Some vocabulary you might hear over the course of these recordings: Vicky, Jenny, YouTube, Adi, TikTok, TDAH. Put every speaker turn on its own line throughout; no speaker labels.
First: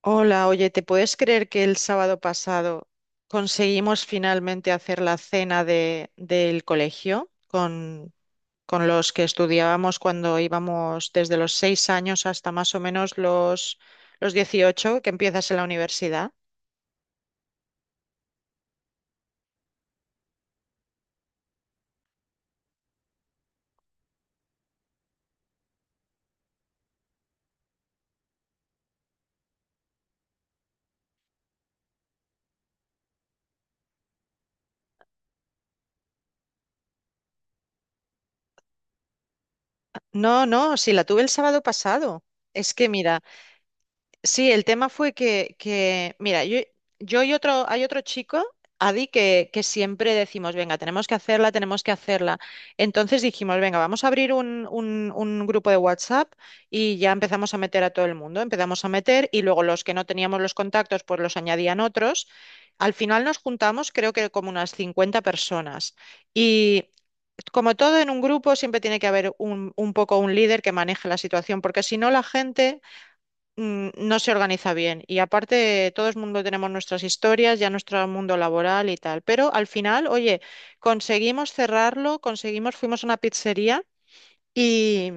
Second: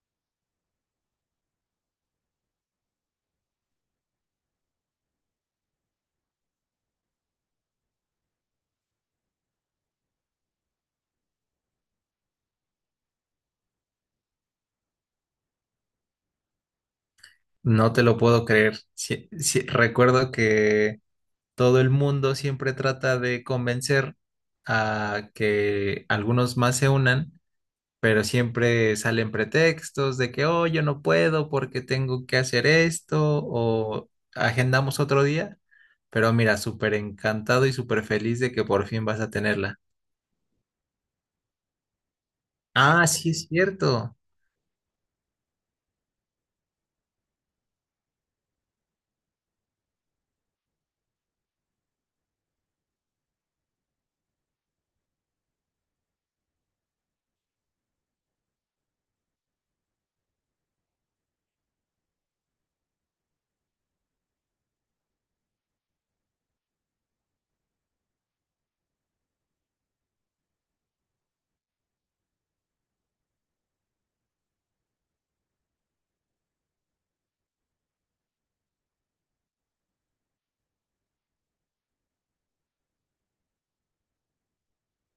Hola, oye, ¿te puedes creer que el sábado pasado conseguimos finalmente hacer la cena del colegio con los que estudiábamos cuando íbamos desde los 6 años hasta más o menos los 18 que empiezas en la universidad?
No te lo puedo creer. Sí, recuerdo que todo el mundo siempre trata de convencer a que algunos más se unan, pero siempre salen pretextos de que, oh, yo no puedo porque tengo que hacer esto o agendamos otro día. Pero mira, súper encantado y súper feliz de que por fin vas a tenerla.
No, no, sí, la tuve el sábado pasado. Es que
Ah,
mira,
sí, es cierto.
sí, el tema fue que mira, yo y otro, hay otro chico, Adi, que siempre decimos, venga, tenemos que hacerla, tenemos que hacerla. Entonces dijimos, venga, vamos a abrir un grupo de WhatsApp y ya empezamos a meter a todo el mundo, empezamos a meter y luego los que no teníamos los contactos, pues los añadían otros. Al final nos juntamos, creo que como unas 50 personas. Y como todo en un grupo, siempre tiene que haber un poco un líder que maneje la situación, porque si no la gente no se organiza bien. Y aparte, todo el mundo tenemos nuestras historias, ya nuestro mundo laboral y tal. Pero al final, oye, conseguimos cerrarlo, conseguimos, fuimos a una pizzería y,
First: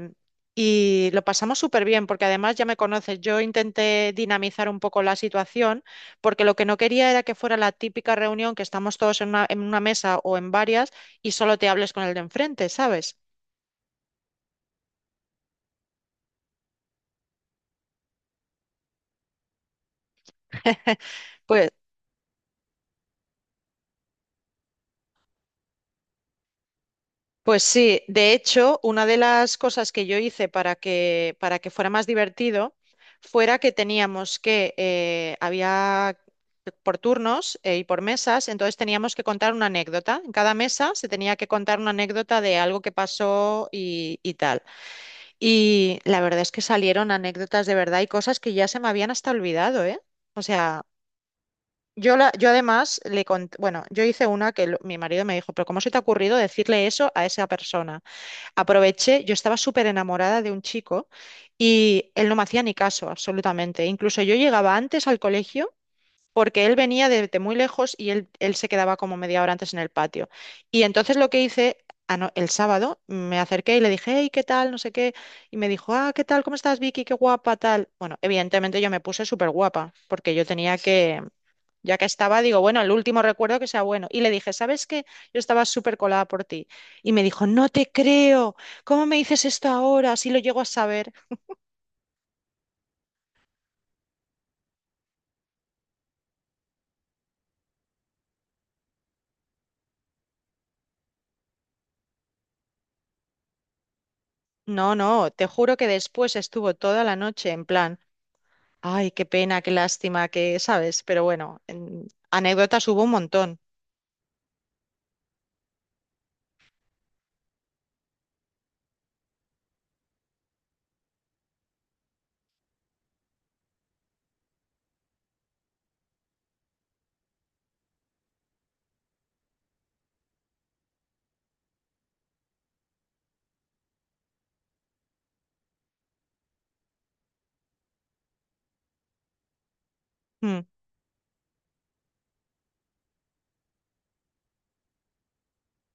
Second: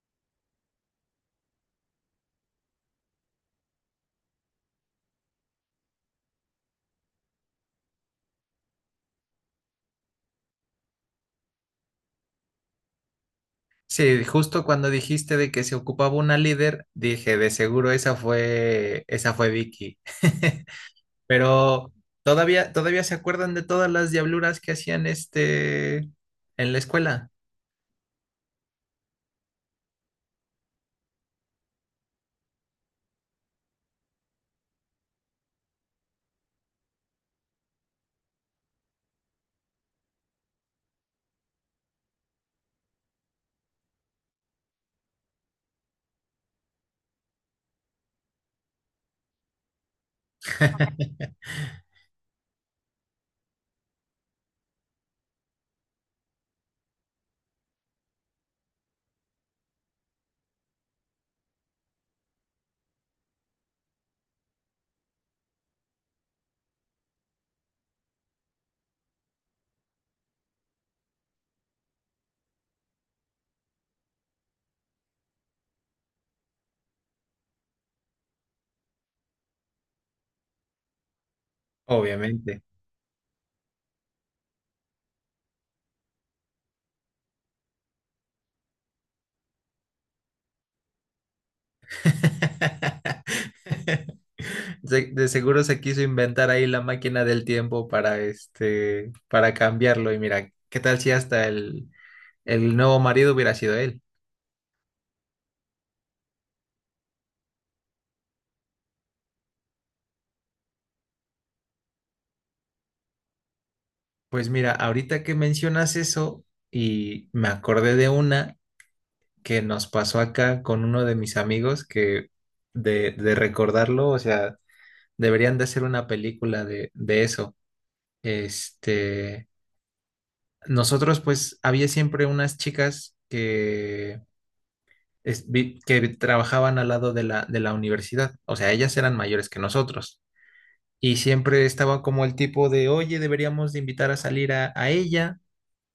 y lo pasamos súper bien, porque además ya me conoces, yo intenté dinamizar un poco la situación, porque lo que no quería era que fuera la típica reunión que estamos todos en una mesa o en varias y solo te hables con el de enfrente, ¿sabes?
Sí, justo cuando dijiste de que se ocupaba una líder, dije, de seguro esa fue Vicky.
Pues
Pero todavía se acuerdan de todas las diabluras que hacían este en la escuela.
pues sí, de hecho, una de las cosas que yo hice para que fuera más divertido fuera que teníamos que, había por turnos y por mesas, entonces teníamos que contar una anécdota. En cada mesa se tenía que contar una anécdota de algo que pasó y tal. Y la verdad es que salieron anécdotas de verdad y cosas que ya se me habían hasta olvidado, ¿eh? O sea, yo además bueno, yo hice una mi marido me dijo, pero ¿cómo se te ha ocurrido decirle eso a esa persona? Aproveché, yo estaba súper enamorada de un chico y él no me hacía ni caso, absolutamente. Incluso yo llegaba antes al colegio porque él venía de muy lejos y él se quedaba como media hora antes en el patio. Y entonces lo que hice, el sábado me acerqué y le dije, hey, ¿qué tal? No sé qué. Y me dijo, ah, ¿qué tal? ¿Cómo estás, Vicky? Qué guapa, tal. Bueno, evidentemente yo me puse súper guapa porque yo tenía ya que estaba, digo,
Obviamente.
bueno, el último recuerdo que sea bueno. Y le dije, ¿sabes qué? Yo estaba súper colada por ti. Y me dijo, no te creo. ¿Cómo me dices esto ahora? Si lo llego a saber.
De seguro se quiso inventar ahí la máquina del tiempo para este, para cambiarlo. Y mira, ¿qué tal si hasta el nuevo marido hubiera sido él?
No, no, te juro que después estuvo toda la noche en plan, ay, qué pena, qué lástima, que, ¿sabes? Pero bueno, anécdotas hubo un montón.
Pues mira, ahorita que mencionas eso y me acordé de una que nos pasó acá con uno de mis amigos que de recordarlo, o sea, deberían de hacer una película de eso. Este, nosotros pues había siempre unas chicas que, que trabajaban al lado de la universidad, o sea, ellas eran mayores que nosotros
Mm.
y siempre estaba como el tipo de, oye, deberíamos de invitar a salir a ella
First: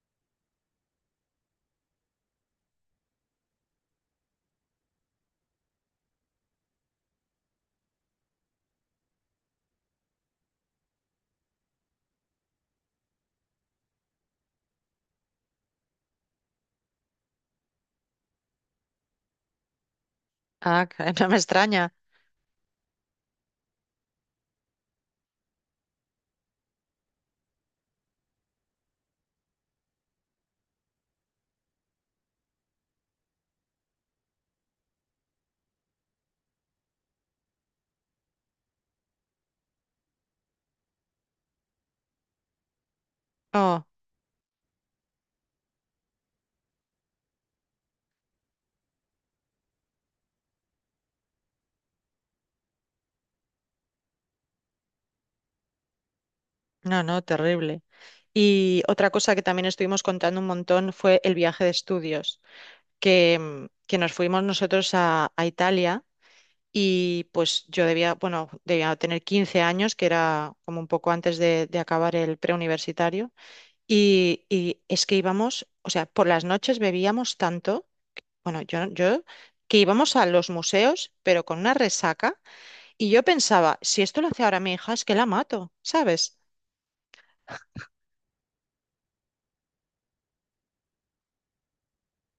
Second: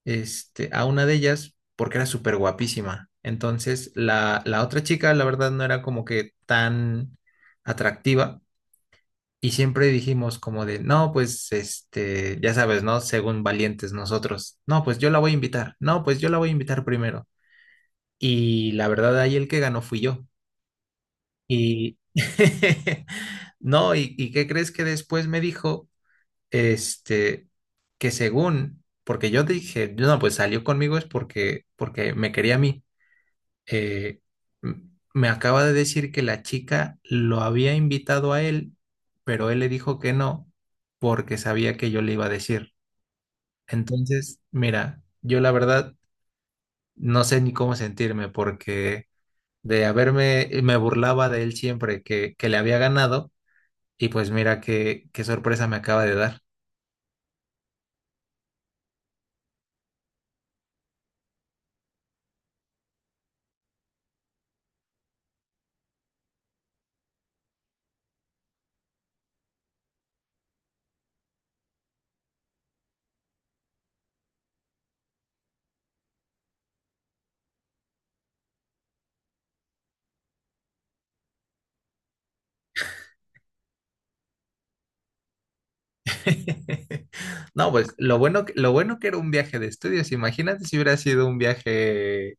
este, a una de ellas porque era súper guapísima. Entonces, la otra chica, la verdad, no era como que tan atractiva. Y siempre dijimos como de, no, pues, este, ya sabes, ¿no? Según valientes nosotros. No, pues yo la voy a invitar. No, pues yo la voy a invitar primero. Y la verdad, ahí el que ganó fui yo.
Ah, que no me extraña.
Y… No, ¿y qué crees que después me dijo? Este, que según, porque yo dije, no, pues salió conmigo es porque, porque me quería a mí. Eh, m- me acaba de decir que la chica lo había invitado a él, pero él le dijo que no, porque sabía que yo le iba a decir.
Oh,
Entonces, mira, yo la verdad no sé ni cómo sentirme, porque de haberme, me burlaba de él siempre que le había ganado, y pues mira qué, qué sorpresa me acaba de dar.
no, no, terrible. Y otra cosa que también estuvimos contando un montón fue el viaje de estudios, que nos fuimos nosotros a Italia. Y pues yo debía, bueno, debía tener 15 años, que era como un poco antes de acabar el preuniversitario. Y es que íbamos, o sea, por las noches bebíamos tanto, bueno, yo que íbamos a los museos, pero con una resaca. Y yo pensaba, si esto lo hace ahora mi hija, es que la mato, ¿sabes?
No, pues lo bueno, lo bueno que era un viaje de estudios. Imagínate si hubiera sido un viaje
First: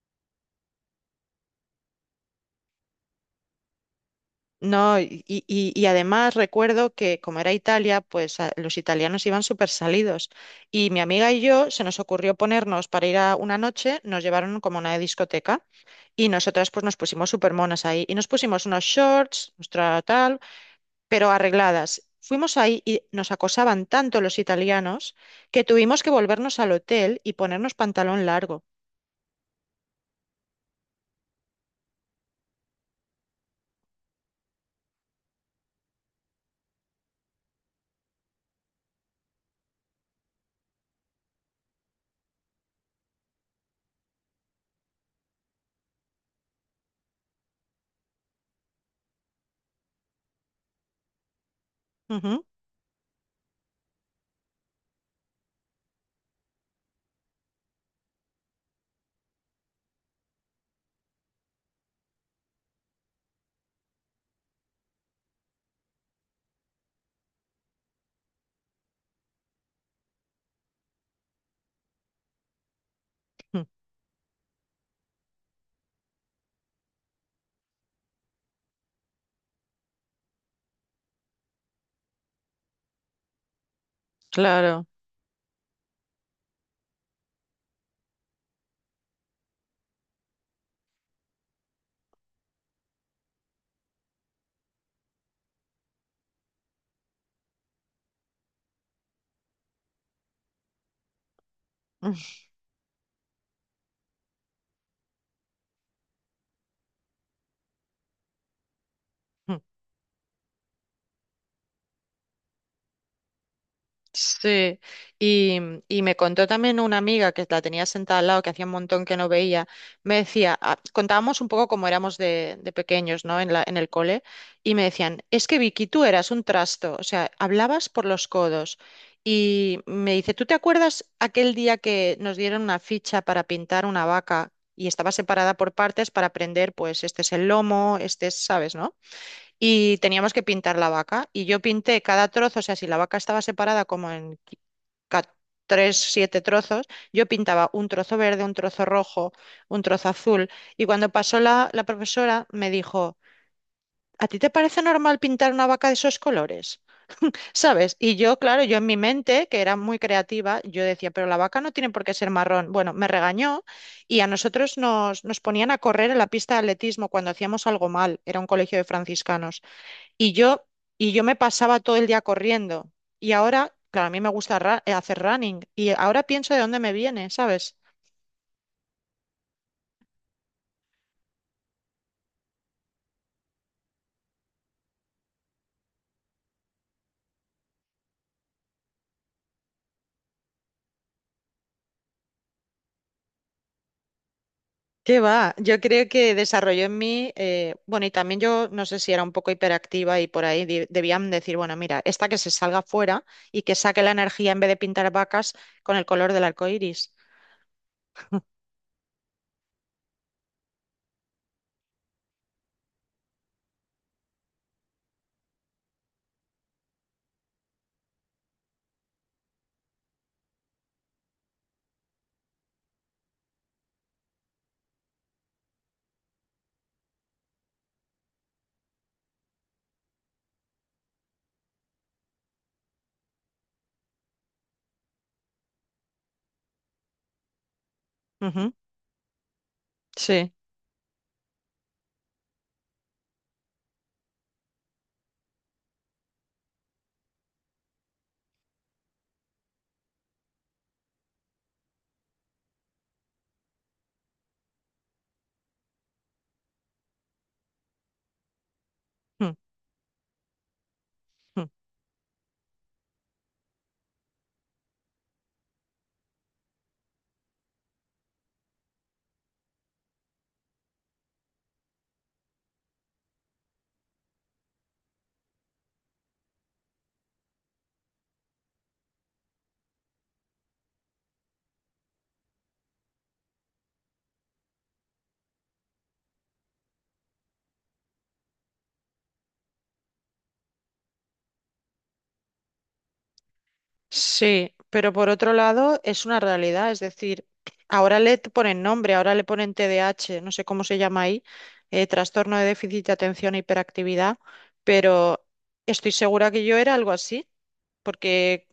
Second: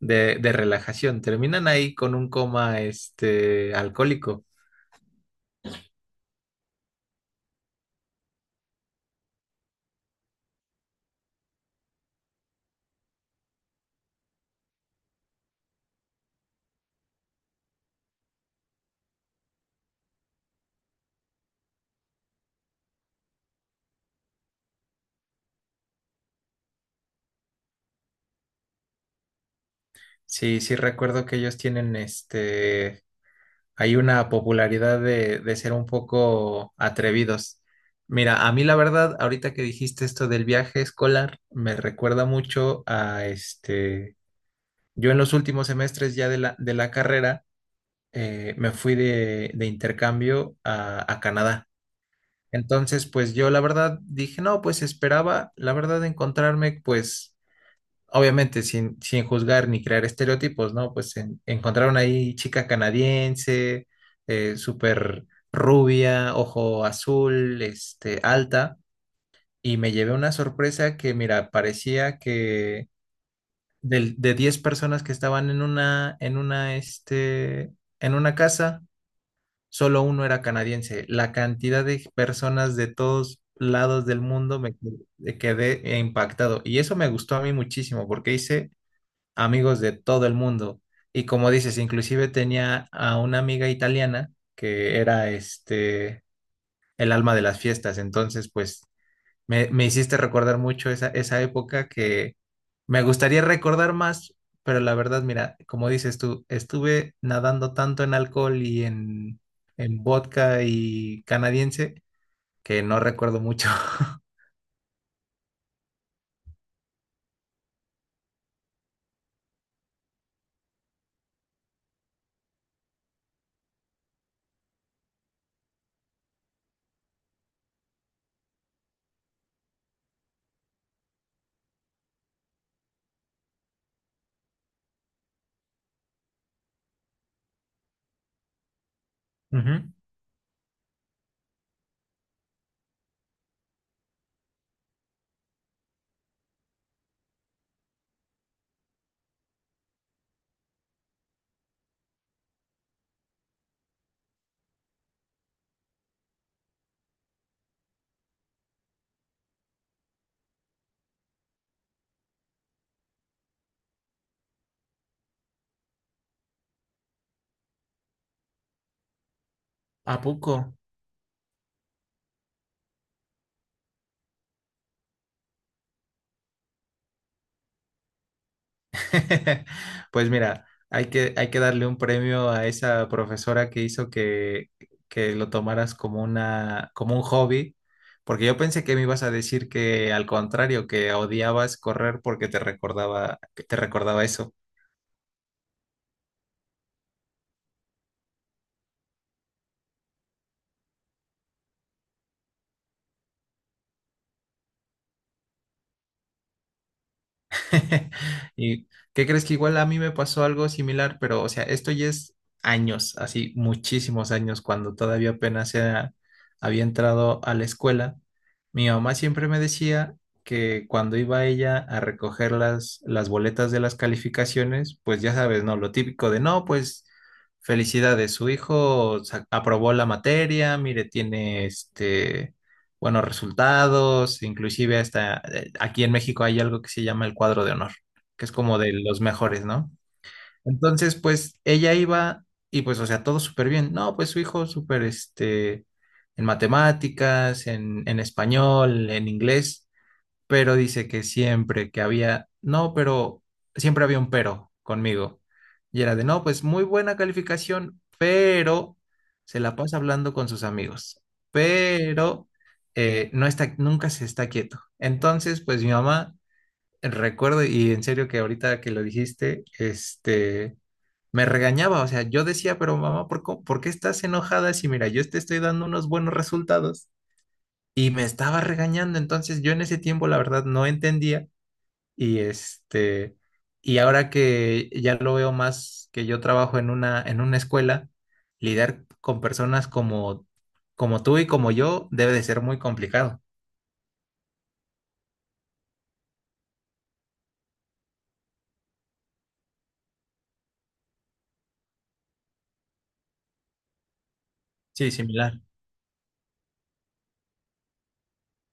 de relajación. Terminan ahí con un coma este alcohólico.
No, y además recuerdo que como era Italia, pues los italianos iban súper salidos. Y mi amiga y yo se nos ocurrió ponernos para ir a una noche, nos llevaron como a una discoteca y nosotras pues nos pusimos súper monas ahí y nos pusimos unos shorts, nuestra tal, pero arregladas. Fuimos ahí y nos acosaban tanto los italianos que tuvimos que volvernos al hotel y ponernos pantalón largo.
Sí, sí recuerdo que ellos tienen este hay una popularidad de ser un poco atrevidos. Mira, a mí la verdad, ahorita que dijiste esto del viaje escolar, me recuerda mucho a este. Yo en los últimos semestres ya de la carrera me fui de intercambio a Canadá.
Ujú.
Entonces, pues yo la verdad dije, no, pues esperaba, la verdad, encontrarme, pues, obviamente sin juzgar ni crear estereotipos, ¿no? Pues encontraron ahí chica canadiense, súper rubia, ojo azul, este, alta, y me llevé una sorpresa que, mira, parecía que de 10 personas que estaban en una, este, en una casa, solo uno era canadiense. La cantidad de personas de todos lados del mundo
Claro.
quedé impactado. Y eso me gustó a mí muchísimo porque hice amigos de todo el mundo. Y como dices, inclusive tenía a una amiga italiana que era este el alma de las fiestas. Entonces, pues me hiciste recordar mucho esa, esa época que me gustaría recordar más, pero la verdad, mira, como dices tú, estuve nadando tanto en alcohol y en vodka y canadiense que no recuerdo mucho.
Sí, y me contó también una amiga que la tenía sentada al lado, que hacía un montón que no veía, me decía, ah, contábamos un poco cómo éramos de pequeños, ¿no? En el cole, y me decían, es que Vicky, tú eras un trasto, o sea, hablabas por los codos. Y me dice, ¿tú te acuerdas aquel día que nos dieron una ficha para pintar una vaca y estaba separada por partes para aprender, pues este es el lomo, este es, ¿sabes, no?
Ujú.
Y teníamos que pintar la vaca. Y yo pinté cada trozo, o sea, si la vaca estaba separada como en ca- tres, siete trozos, yo pintaba un trozo verde, un trozo rojo, un trozo azul. Y cuando pasó la profesora, me dijo, ¿a ti te parece normal pintar una vaca de esos colores? ¿Sabes? Y yo, claro, yo en mi mente, que era muy creativa, yo decía, pero la vaca no tiene por qué ser marrón. Bueno, me regañó y a nosotros nos ponían a correr en la pista de atletismo cuando hacíamos algo mal. Era un colegio de franciscanos.
¿A
Y
poco?
yo, y yo me pasaba todo el día corriendo. Y ahora, claro, a mí me gusta hacer running. Y ahora pienso de dónde me viene, ¿sabes?
Pues mira, hay que darle un premio a esa profesora que hizo que lo tomaras como una, como un hobby, porque yo pensé que me ibas a decir que al contrario, que odiabas correr porque te recordaba, que te recordaba eso.
¿Qué va? Yo creo que desarrolló en mí, bueno, y también yo no sé si era un poco hiperactiva y por ahí debían decir, bueno, mira, esta que se salga fuera y que saque la energía en vez de pintar vacas con el color del arco iris.
¿Y qué crees que igual a mí me pasó algo similar? Pero, o sea, esto ya es años, así muchísimos años, cuando todavía había entrado a la escuela. Mi mamá siempre me decía que cuando iba ella a recoger las boletas de las calificaciones, pues ya sabes, ¿no? Lo típico de, no, pues felicidades, aprobó la materia, mire, tiene este buenos resultados, inclusive hasta aquí en México hay algo que se llama el cuadro de honor, que es
Ujú,
como de los mejores, ¿no?
sí.
Entonces, pues ella iba y pues, o sea, todo súper bien. No, pues su hijo súper, este, en matemáticas, en español, en inglés, pero dice que siempre que había, no, pero siempre había un pero conmigo. Y era de, no, pues muy buena calificación, pero
Mm,
se la pasa hablando con sus amigos, pero no está, nunca se está quieto. Entonces, pues mi mamá, recuerdo, y en serio que ahorita que lo dijiste, este, me regañaba, o sea, yo decía, pero mamá, ¿ por qué estás enojada si mira, yo te estoy dando unos buenos resultados? Y me estaba regañando, entonces yo en ese tiempo la verdad no entendía y este, y ahora que ya lo veo más que yo trabajo en una escuela, lidiar con personas como, como tú y como yo debe de ser muy complicado.
sí, pero por otro lado es una realidad, es decir, ahora ponen nombre, ahora le ponen TDAH, no sé cómo se llama ahí, trastorno de déficit de atención e hiperactividad,
Sí,
pero
similar.
estoy segura que yo era algo así, porque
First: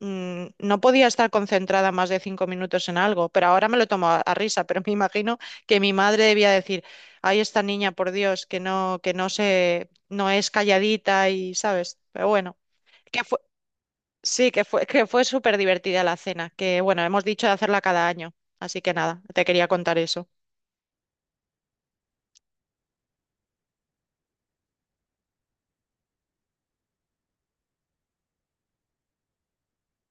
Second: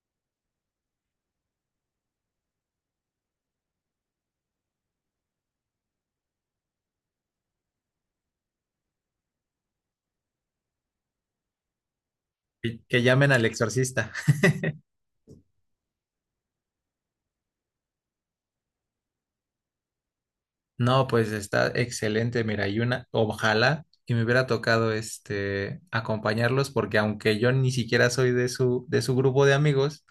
no podía estar concentrada más de 5 minutos en algo, pero ahora me lo tomo a risa, pero me imagino que mi madre debía decir, ay, esta niña, por Dios, que no se, no es calladita y, ¿sabes? Pero bueno.
Que llamen al exorcista.
Sí, que fue súper divertida la cena, que bueno, hemos dicho de hacerla cada año, así que nada, te quería contar eso.
No, pues está excelente, mira, y una, ojalá y me hubiera tocado este acompañarlos, porque aunque yo ni siquiera soy de su grupo de amigos,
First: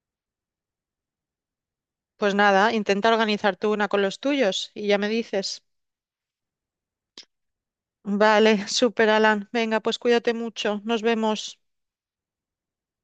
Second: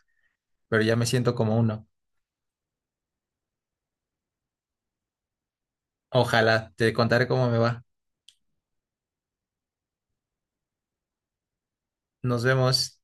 pero ya me siento como uno.
Pues nada, intenta organizar tú una con los tuyos y ya me dices.
Ojalá, te contaré cómo me va.
Vale, súper Alan, venga, pues cuídate mucho, nos vemos.
Nos vemos.